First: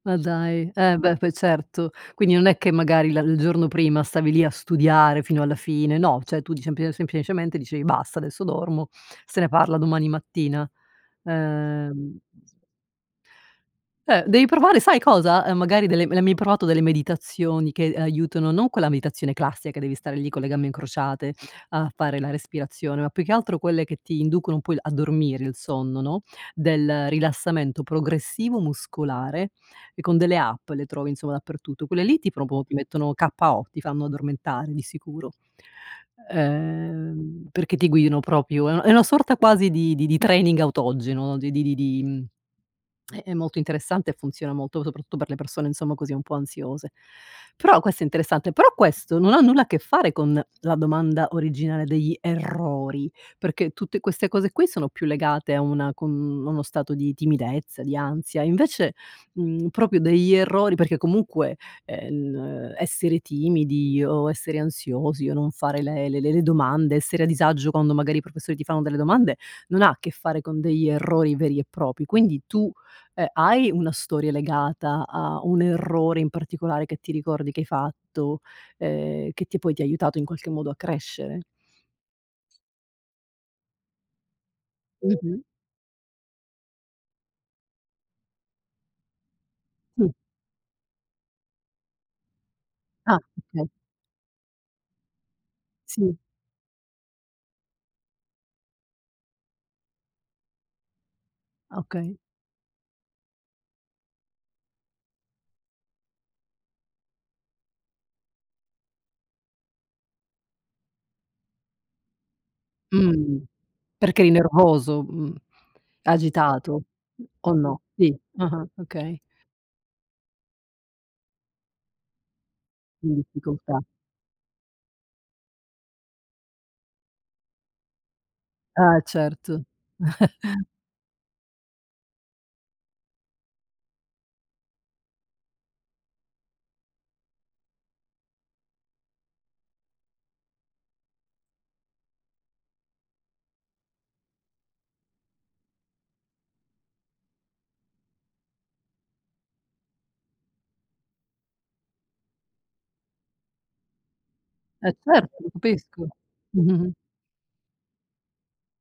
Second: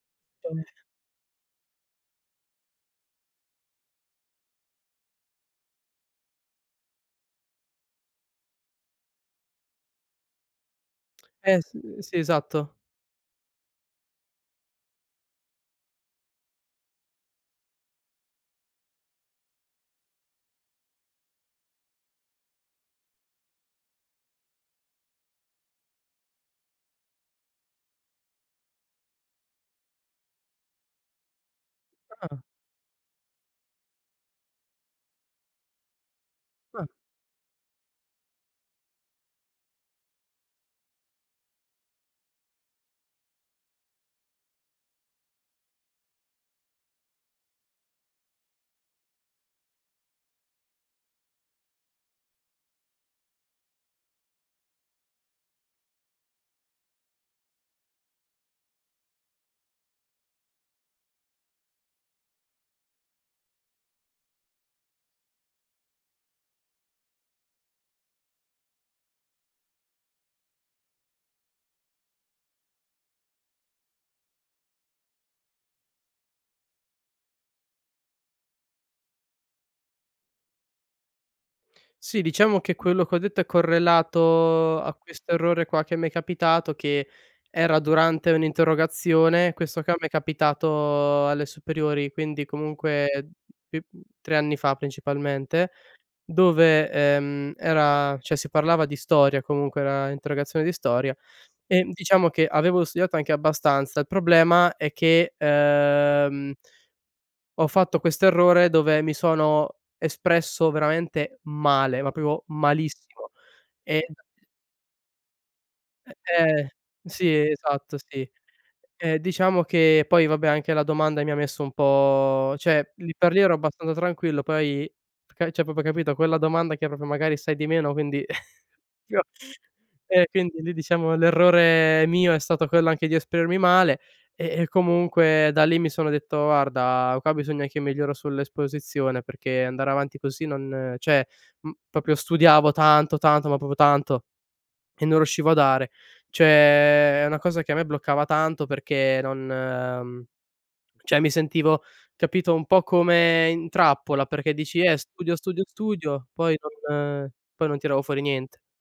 Ma dai, [unintelligible] eh, beh, poi certo. Quindi, non è che magari, la il giorno prima, stavi lì a studiare fino alla fine, no, cioè tu di cempli semplicemente dicevi: "Basta, adesso dormo, se ne parla domani mattina", Eh, s uhm sì, esatto. Eh, devi provare, sai cosa? Ehm, magari, delle le hai mai provato delle meditazioni? Che, ehm, aiutano non quella meditazione classica, che devi stare lì, con le gambe incrociate a fare la respirazione, ma più che altro, quelle che ti inducono un po' il a dormire, il sonno, no, del rilassamento progressivo muscolare e con delle app le trovi, insomma, dappertutto. Quelle lì, ti Ah. proprio ti mettono k.o. ti fanno addormentare, di sicuro. Ah. Uhm, perché ti guidano proprio, è una è una sorta quasi, di di di training autogeno. Di di di di è è molto interessante e funziona molto. Soprattutto, per le persone, insomma, così, un po' ansiose. Però, questo è interessante. Però questo, non ha nulla a che fare con la domanda originale degli errori perché, tutte queste cose qui, sono più legate a una com uno stato di timidezza, di ansia, invece, mhmm, proprio degli errori perché comunque, ehm, n essere timidi o essere ansiosi o non fare le le le le domande, essere a disagio quando magari i professori ti fanno delle domande, non ha a che fare con degli errori veri e propri. Quindi, tu, uhm, hai una storia legata a un errore in particolare, che ti ricordi che hai fatto? Ehm, che ti poi, ti ha aiutato in qualche modo a crescere? Sì, diciamo che quello che ho detto, è correlato a questo Mh-mh. errore qua che m'è capitato, che era durante un'interrogazione. Questo qua mi è Mh. capitato alle superiori, quindi, Ah, comunque okay. bi 3 anni fa principalmente. Sì. Dove, ehm, era cioè si parlava di storia comunque, era interrogazione di storia, ehm, Okay. diciamo che avevo studiato anche abbastanza. Il problema è che, uhm ho fatto questo errore, dove mi sono espresso veramente male, ma proprio malissimo Mh. e Perché eri [unintelligible] nervoso? Mhmm, Eh, ehm agitato, sì, o no? esatto, Sì, sì. ah-ah, Ehm, okay. diciamo che poi, vabbè, anche la domanda mi ha messo un po cioè lì In per lì, ero difficoltà. abbastanza tranquillo, poi, f car cioè, proprio capito? Quella domanda che proprio magari sai di meno, quindi Eh, io certo. e quindi, lì diciamo, l'errore mio è stato quello anche di esprimermi male e e comunque da lì, mi sono detto: "Guarda, qua bisogna che miglioro sull'esposizione, perché andare avanti così, non", cioè m proprio studiavo tanto, tanto, ma proprio tanto e non riuscivo a dare. Cioè è una cosa che a me bloccava tanto, perché non uhm, cioè mi sentivo capito, un po' come in trappola, perché dici: Eh "Eh, certo, studio, lo studio, capisco. studio", poi Mh-mh. Mh. non poi non tiravo fuori niente.